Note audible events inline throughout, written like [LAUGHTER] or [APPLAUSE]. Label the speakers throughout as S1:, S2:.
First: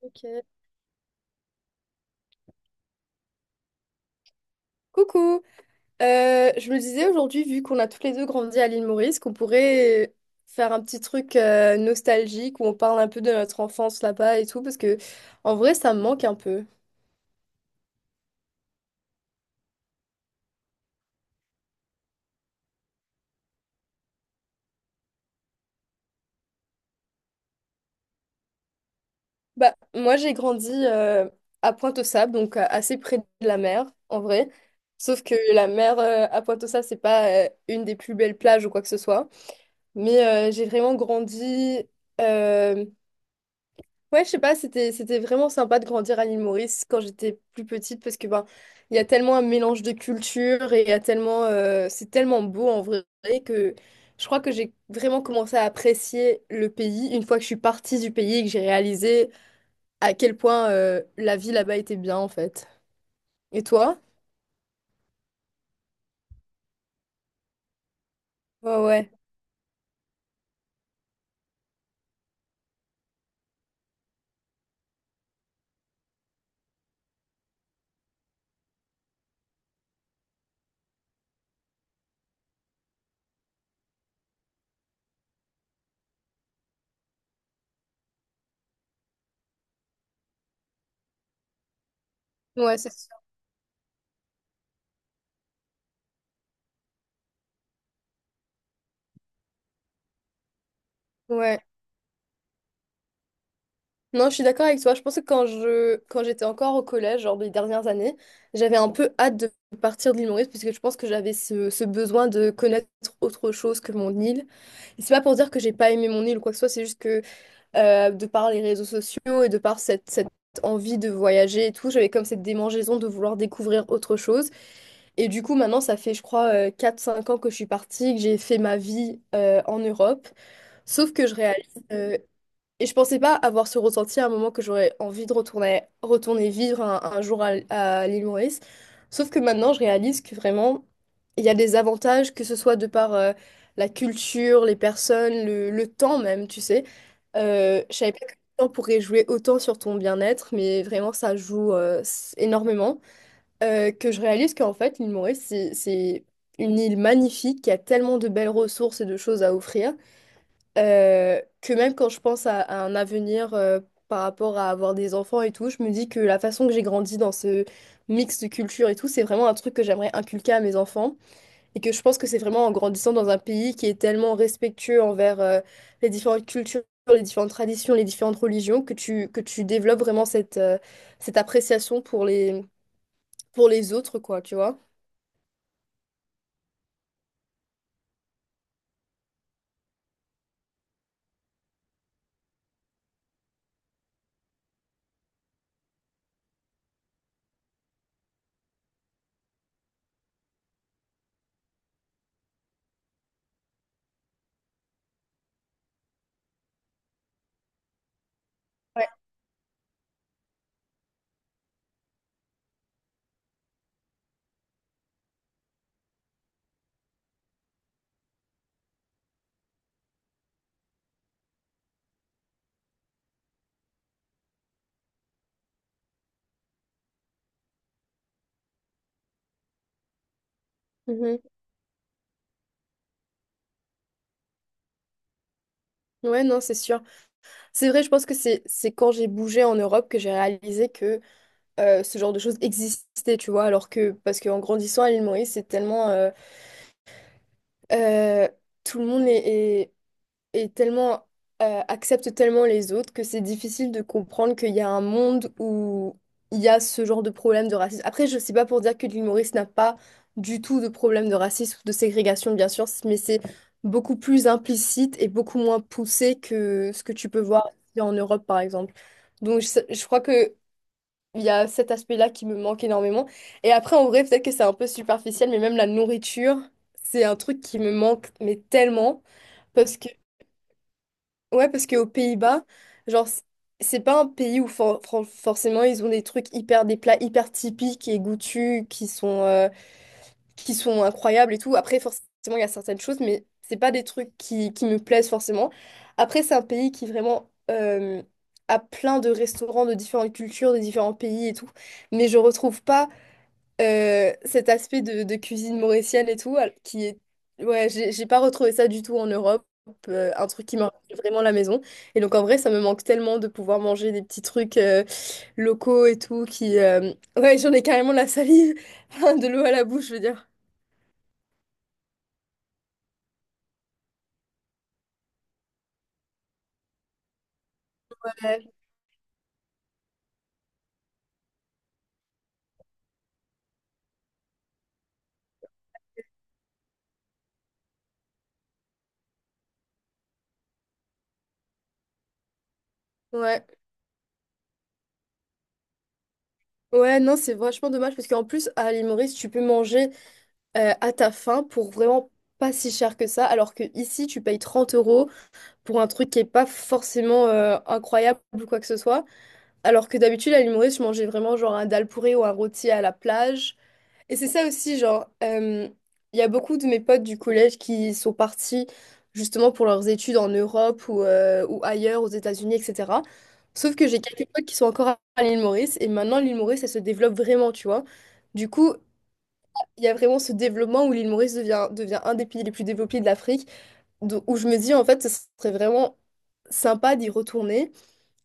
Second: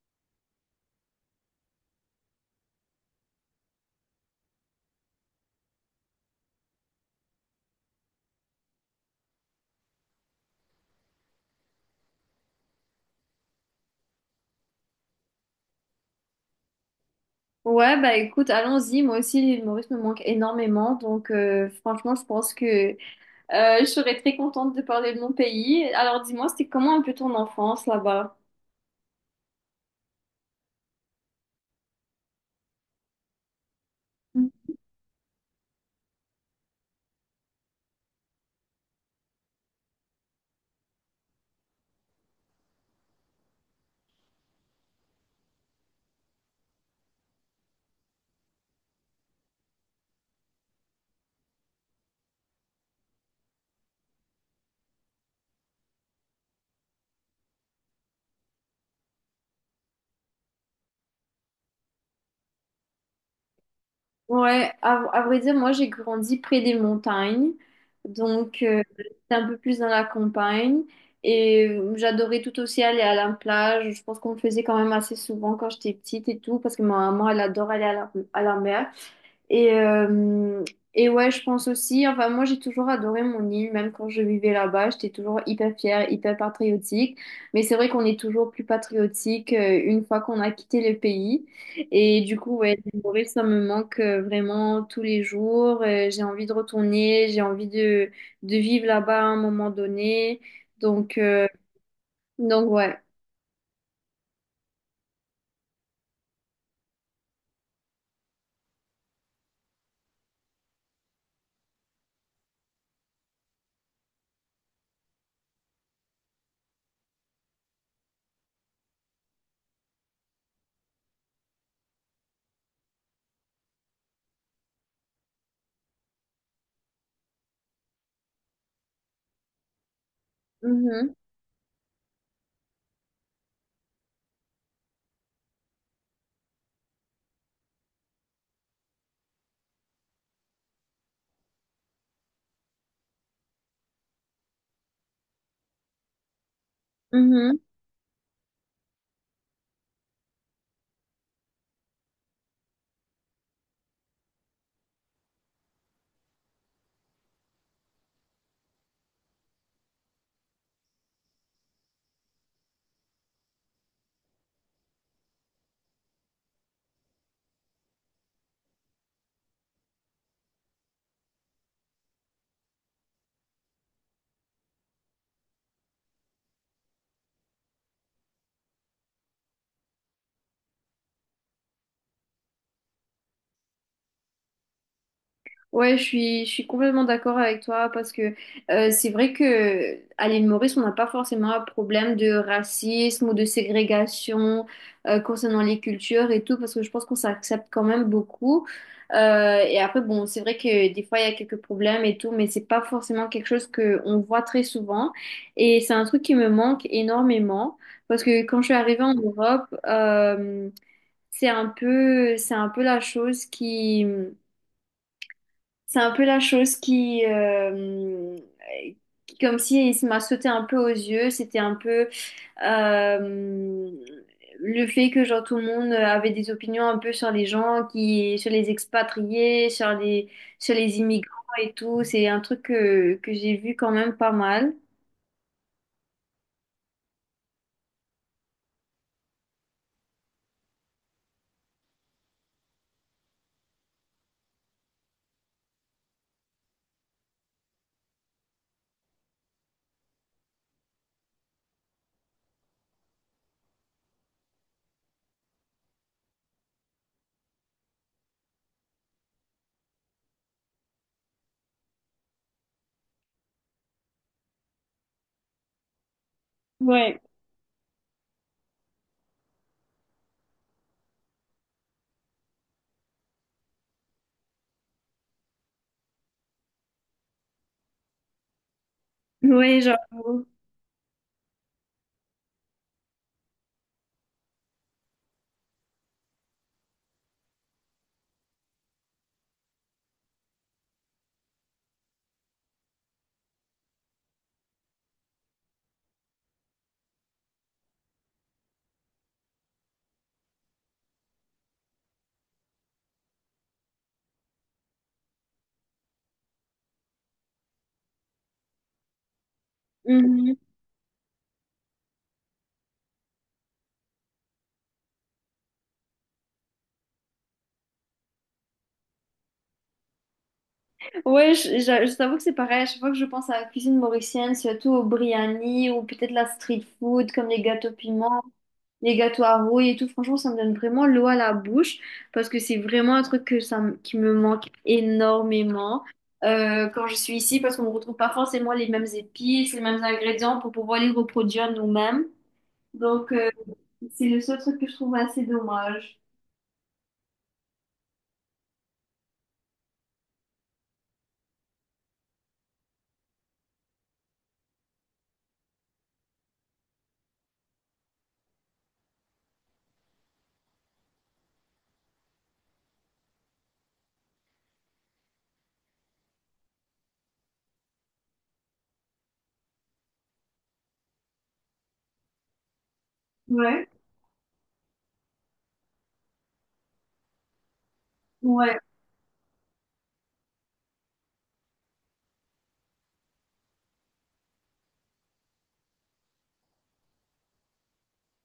S1: Ok. Coucou. Je me disais aujourd'hui, vu qu'on a tous les deux grandi à l'île Maurice, qu'on pourrait faire un petit truc nostalgique où on parle un peu de notre enfance là-bas et tout, parce que en vrai, ça me manque un peu.
S2: Ouais, bah écoute, allons-y. Moi aussi, l'île Maurice me manque énormément. Donc, franchement, je pense que je serais très contente de parler de mon pays. Alors, dis-moi, c'était comment un peu ton enfance là-bas?
S1: Bah, moi, j'ai grandi à Pointe-aux-Sables, donc assez près de la mer, en vrai. Sauf que la mer à Pointe-aux-Sables, c'est pas une des plus belles plages ou quoi que ce soit. Mais j'ai vraiment grandi. euh, Ouais, je sais pas, c'était vraiment sympa de grandir à l'île Maurice quand j'étais plus petite parce que ben il y a tellement un mélange de cultures et il y a tellement c'est tellement beau en vrai que je crois que j'ai vraiment commencé à apprécier le pays une fois que je suis partie du pays et que j'ai réalisé à quel point la vie là-bas était bien en fait. Et toi?
S2: Ouais, à vrai dire, moi, j'ai grandi près des montagnes. Donc,
S1: Ouais, ouais.
S2: j'étais un peu plus dans la campagne. Et j'adorais tout aussi aller à la plage. Je pense qu'on le faisait quand même assez souvent quand j'étais petite et tout, parce que ma maman, elle adore aller à à la mer. Et, euh, et ouais, je pense aussi, enfin moi j'ai toujours adoré mon île, même quand je vivais là-bas, j'étais toujours hyper fière, hyper patriotique. Mais c'est vrai qu'on est toujours plus patriotique une fois qu'on a quitté le pays. Et du coup, ouais,
S1: Ouais, c'est
S2: l'île
S1: sûr.
S2: Maurice, ça me manque vraiment tous les jours. J'ai envie de retourner, de vivre là-bas à un moment donné. Donc, euh,
S1: Ouais.
S2: donc ouais.
S1: Non, je suis d'accord avec toi. Je pense que quand j'étais encore au collège, genre les dernières années, j'avais un peu hâte de partir de l'île Maurice parce que je pense que j'avais ce besoin de connaître autre chose que mon île. Et c'est pas pour dire que j'ai pas aimé mon île ou quoi que ce soit, c'est juste que de par les réseaux sociaux et de par cette envie de voyager et tout, j'avais comme cette démangeaison de vouloir découvrir autre chose. Et du coup, maintenant, ça fait, je crois, 4-5 ans que je suis partie, que j'ai fait ma vie en Europe. Sauf
S2: Mhm.
S1: que je réalise. euh, et je pensais pas avoir ce ressenti à un moment que j'aurais envie de retourner vivre un jour à l'île Maurice. Sauf que maintenant, je réalise que vraiment, il y a des avantages, que ce soit de par la culture, les personnes, le temps même, tu sais.
S2: Mhm.
S1: Je savais pas que le temps pourrait jouer autant sur ton bien-être, mais vraiment, ça joue énormément. Que je réalise qu'en fait, l'île Maurice, c'est une île magnifique qui a tellement de belles ressources et de choses à offrir que même quand je pense à un avenir par rapport à avoir des enfants et tout, je me dis que la façon que j'ai grandi dans ce mix de culture et tout, c'est vraiment un truc que j'aimerais inculquer à mes enfants et que je pense que c'est vraiment en grandissant dans un pays qui est tellement respectueux envers les différentes cultures, les différentes traditions, les différentes religions, que tu développes vraiment cette appréciation pour les autres, quoi, tu vois.
S2: Ouais, je suis complètement d'accord avec toi parce que c'est vrai que à l'île Maurice, on n'a pas forcément un problème de racisme ou de ségrégation concernant les cultures et tout parce que je pense qu'on s'accepte quand même beaucoup. Et après, bon, c'est vrai que des fois, il y a quelques problèmes et tout, mais c'est pas forcément quelque chose que on voit très souvent. Et c'est un truc qui me manque énormément parce que quand je suis arrivée
S1: Ouais,
S2: en Europe, c'est un peu la chose qui... C'est un peu la chose qui- comme si il m'a sauté un peu aux yeux. C'était un peu euh, le fait que genre tout le monde avait des opinions un peu sur les gens qui, sur les expatriés, sur les immigrants
S1: mhm.
S2: et tout. C'est un truc que j'ai vu quand même pas mal.
S1: Ouais, non, c'est sûr. C'est vrai, je pense que c'est quand j'ai bougé en Europe que j'ai réalisé que ce genre de choses existait, tu vois, alors que, parce qu'en grandissant à l'île Maurice, c'est tellement, euh, tout le monde est tellement, accepte tellement les autres que c'est difficile de comprendre qu'il y a un monde où il y a ce genre de problème de racisme. Après, je sais pas pour dire que l'île Maurice n'a pas du tout de problème de racisme ou de ségrégation, bien sûr, mais c'est beaucoup plus implicite et beaucoup moins poussé que ce que
S2: Ouais.
S1: tu peux voir en Europe, par exemple. Donc, je crois que il y a cet aspect-là qui me manque énormément. Et après, en vrai, peut-être que c'est un peu superficiel, mais même la nourriture, c'est un truc qui me manque, mais tellement.
S2: Ouais,
S1: Parce
S2: genre.
S1: que, ouais, parce qu'aux Pays-Bas, genre, c'est pas un pays où forcément ils ont des trucs hyper, des plats hyper typiques et goûtus qui sont incroyables et tout. Après, forcément, il y a certaines choses, mais c'est pas des trucs qui me plaisent forcément. Après, c'est un pays qui vraiment a plein de restaurants de différentes cultures, de différents pays et tout. Mais je retrouve pas cet aspect de cuisine mauricienne et tout, qui est... Ouais, j'ai pas retrouvé ça du tout en Europe, un
S2: Mhm.
S1: truc qui me rappelle vraiment la maison. Et donc en vrai, ça me manque tellement de pouvoir manger des petits trucs locaux et tout, qui... Ouais, j'en ai carrément la salive, [LAUGHS] de l'eau à la bouche, je veux dire.
S2: Ouais, je t'avoue que c'est pareil. À chaque fois que je pense à la cuisine mauricienne, surtout au biryani ou peut-être la street food, comme les gâteaux piments,
S1: Ouais.
S2: les gâteaux à rouille et tout, franchement, ça me donne vraiment l'eau à la bouche parce que c'est vraiment un truc que ça, me- qui me manque énormément quand je suis ici parce qu'on ne retrouve pas forcément les mêmes épices, les mêmes ingrédients pour pouvoir les reproduire nous-mêmes. Donc,
S1: Ouais,
S2: c'est le seul truc que je trouve assez dommage.
S1: ouais, non, c'est vachement dommage parce qu'en plus, à l'île Maurice, tu peux manger à ta faim pour vraiment pas si cher que ça, alors que ici, tu payes 30 euros pour un truc qui est pas forcément incroyable ou quoi que ce soit. Alors que d'habitude, à l'île Maurice, je mangeais vraiment genre un dal pourré ou un rôti à la plage. Et c'est ça aussi, genre, il y a beaucoup de mes potes du collège qui sont partis justement pour leurs études en Europe ou ailleurs, aux États-Unis, etc.
S2: Ouais.
S1: Sauf que j'ai quelques potes qui sont encore à l'île Maurice et maintenant l'île Maurice, elle se développe vraiment, tu vois. Du
S2: Ouais.
S1: coup, il y a vraiment ce développement où l'île Maurice devient un des pays les plus développés de l'Afrique, où je me dis en fait, ce serait vraiment sympa d'y retourner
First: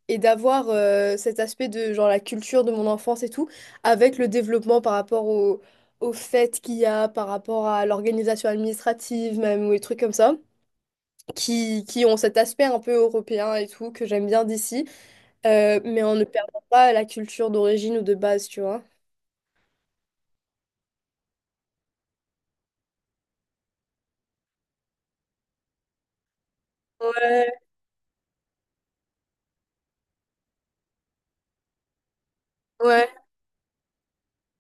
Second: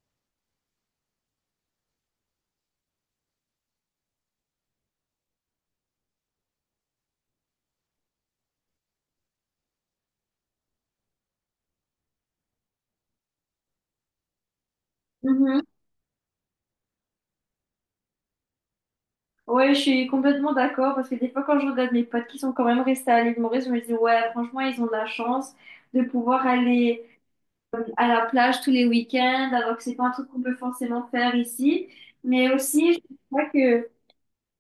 S1: et d'avoir cet aspect de genre la culture de mon enfance et tout, avec le développement par rapport aux fêtes qu'il y a, par rapport à l'organisation administrative même, ou des trucs comme ça, qui ont cet aspect un peu européen et tout, que j'aime bien d'ici,
S2: Mm-hmm.
S1: mais en ne perdant pas la culture d'origine ou de base, tu vois.
S2: Ouais, je suis complètement d'accord parce que des fois, quand je regarde mes potes qui sont quand même restés à l'île Maurice, je me dis, ouais, franchement, ils ont de la chance de pouvoir aller
S1: Ouais,
S2: à la plage tous les week-ends, alors que c'est pas un truc qu'on peut forcément faire ici. Mais aussi,
S1: ouais.
S2: pense pas que,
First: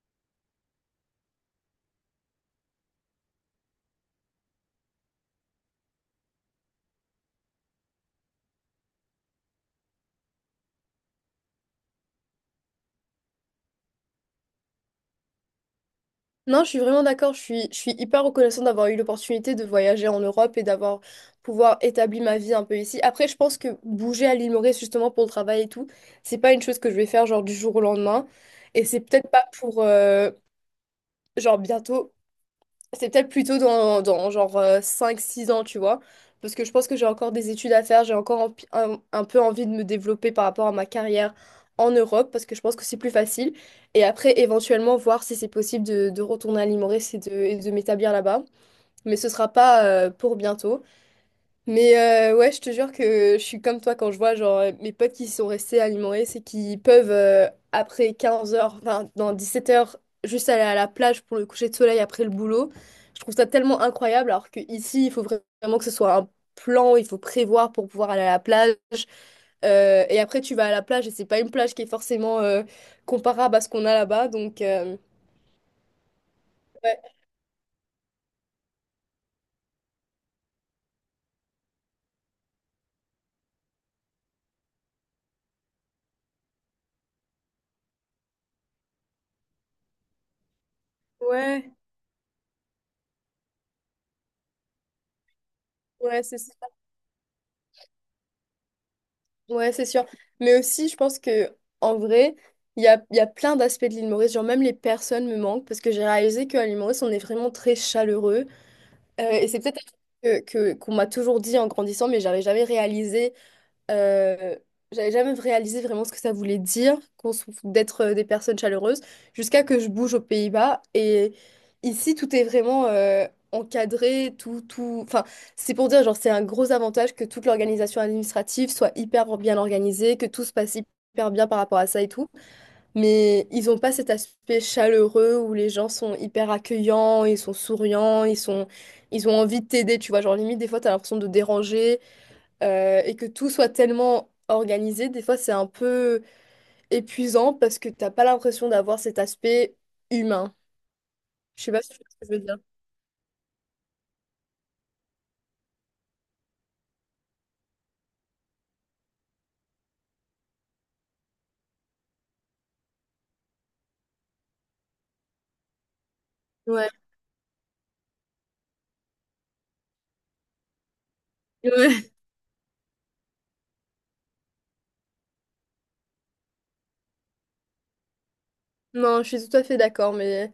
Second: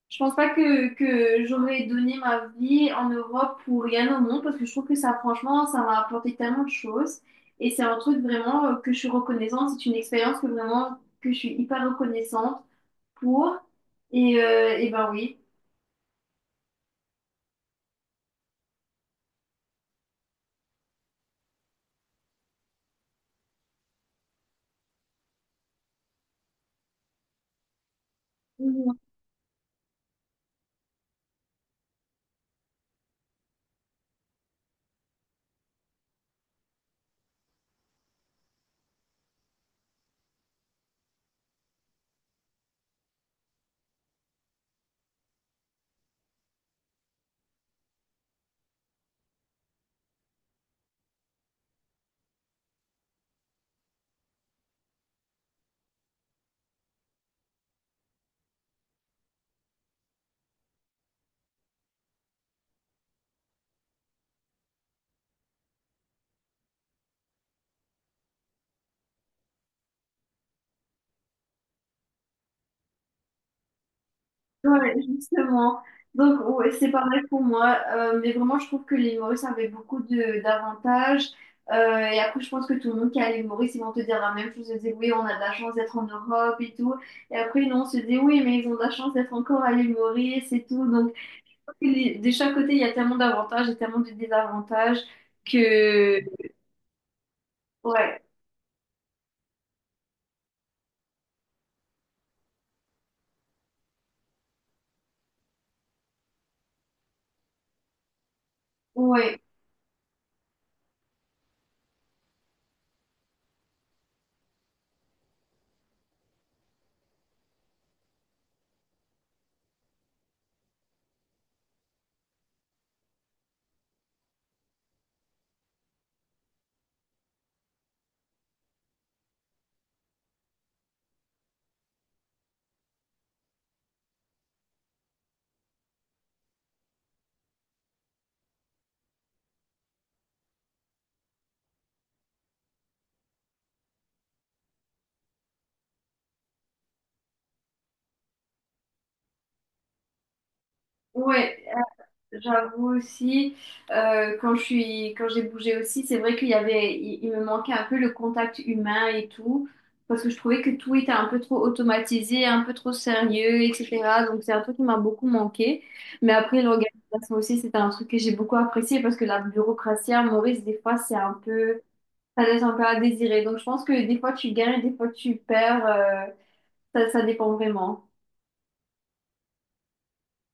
S2: je pense pas que j'aurais donné ma vie en Europe pour rien au monde parce que je trouve que ça, franchement, ça m'a apporté tellement de choses et c'est un truc vraiment que je suis reconnaissante. C'est une expérience que vraiment, que je suis hyper reconnaissante pour. Et ben oui.
S1: Non, je suis vraiment d'accord. Je suis hyper reconnaissante d'avoir eu l'opportunité de voyager en Europe et d'avoir pouvoir établir ma vie un peu ici. Après, je pense que bouger à l'île Maurice justement pour le travail et tout, c'est pas une chose que je vais faire genre du jour au lendemain. Et c'est peut-être pas pour genre bientôt. C'est peut-être plutôt dans genre 5 6 ans, tu vois. Parce que je pense que j'ai encore des études à faire, j'ai encore un peu envie de me développer par rapport à ma carrière en Europe, parce que je pense que c'est plus facile. Et après, éventuellement, voir si c'est possible de retourner à Limoré et de m'établir là-bas. Mais ce sera pas pour bientôt. Mais ouais, je te jure que je suis comme toi quand je vois genre mes potes qui sont restés alimentés c'est qu'ils peuvent après 15 heures enfin dans 17 heures juste aller à la plage pour le coucher de soleil après le boulot. Je trouve ça tellement incroyable alors que ici, il faut vraiment que ce soit un plan, il faut prévoir pour pouvoir aller à la plage. Et après, tu vas à la plage et c'est pas une plage qui est forcément comparable à ce qu'on a là-bas. Donc,
S2: Ouais, justement. Donc, ouais, c'est
S1: ouais,
S2: pareil pour moi. Mais vraiment, je trouve que les humoristes avaient beaucoup de d'avantages. Et après, je pense que tout le monde qui est à l'humoriste, ils vont te dire la même chose. Ils disent, oui, on a de la chance d'être en Europe et tout. Et après, non, on se dit, oui, mais ils ont de la chance d'être encore à l'humoriste et tout. Donc,
S1: ouais,
S2: les- de chaque côté, il y a tellement d'avantages et tellement de désavantages que...
S1: ouais, c'est ça.
S2: Ouais,
S1: Ouais, c'est sûr. Mais aussi, je pense que en vrai, il y a plein d'aspects de l'île Maurice. Genre, même les personnes me manquent parce que j'ai réalisé qu'à l'île Maurice, on est vraiment très chaleureux. Euh,
S2: ouais,
S1: et c'est peut-être un truc qu'on m'a toujours dit en grandissant, mais euh, j'avais jamais réalisé vraiment ce que ça voulait dire d'être des personnes chaleureuses jusqu'à que je bouge aux Pays-Bas. Et ici, tout est vraiment encadré, tout, tout. Enfin, c'est pour dire, genre, c'est un gros avantage que toute l'organisation administrative soit hyper bien organisée, que tout se passe hyper bien par rapport à ça et tout. Mais ils ont pas cet aspect chaleureux où les gens sont hyper accueillants, ils sont souriants, ils ont envie de t'aider, tu vois. Genre, limite, des fois, t'as l'impression de déranger et que tout soit tellement organisé, des fois c'est un peu épuisant parce que t'as pas l'impression d'avoir cet aspect humain.
S2: ouais.
S1: Je sais pas si tu vois ce que je veux dire.
S2: J'avoue aussi, quand j'ai bougé aussi, c'est vrai qu'il y avait, il me manquait un peu le contact humain et tout, parce que je trouvais que tout était un peu trop automatisé, un peu trop sérieux, etc. Donc c'est un truc qui m'a beaucoup manqué. Mais après,
S1: Ouais.
S2: l'organisation aussi, c'était un truc que j'ai beaucoup apprécié parce que la bureaucratie à Maurice, des fois, c'est un peu,
S1: Ouais. [LAUGHS]
S2: ça laisse un peu à désirer. Donc je pense que des fois tu gagnes, des fois tu perds, ça dépend vraiment.
S1: Non, je suis tout à fait d'accord, mais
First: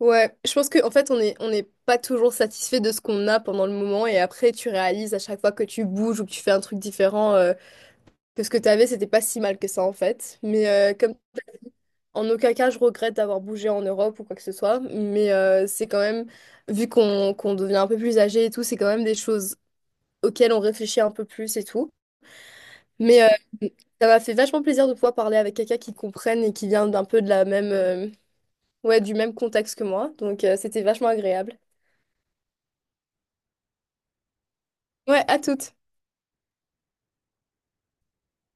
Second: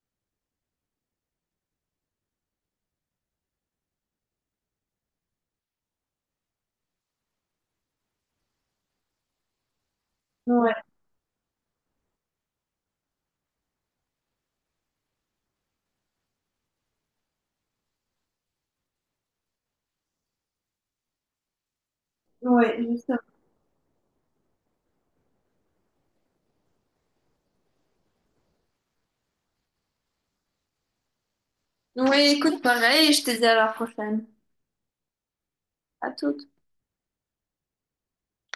S1: ouais, je pense qu'en fait on n'est pas toujours satisfait de ce qu'on a pendant le moment et après tu réalises à chaque fois que tu bouges ou que tu fais un truc différent que ce que t'avais c'était pas si mal que ça en fait. Mais
S2: Ouais,
S1: comme En aucun cas, je regrette d'avoir bougé en Europe ou quoi que ce soit, mais c'est quand même, vu qu'on devient un peu plus âgé et tout, c'est quand même des choses auxquelles on réfléchit un peu plus et tout.
S2: ouais, justement.
S1: Mais ça m'a fait vachement plaisir de pouvoir parler avec quelqu'un qui comprenne et qui vient d'un peu de la même, ouais, du même contexte que moi. Donc c'était vachement agréable.
S2: Ouais, écoute, pareil, je te dis à la prochaine.
S1: Ouais, à toutes.
S2: À tout.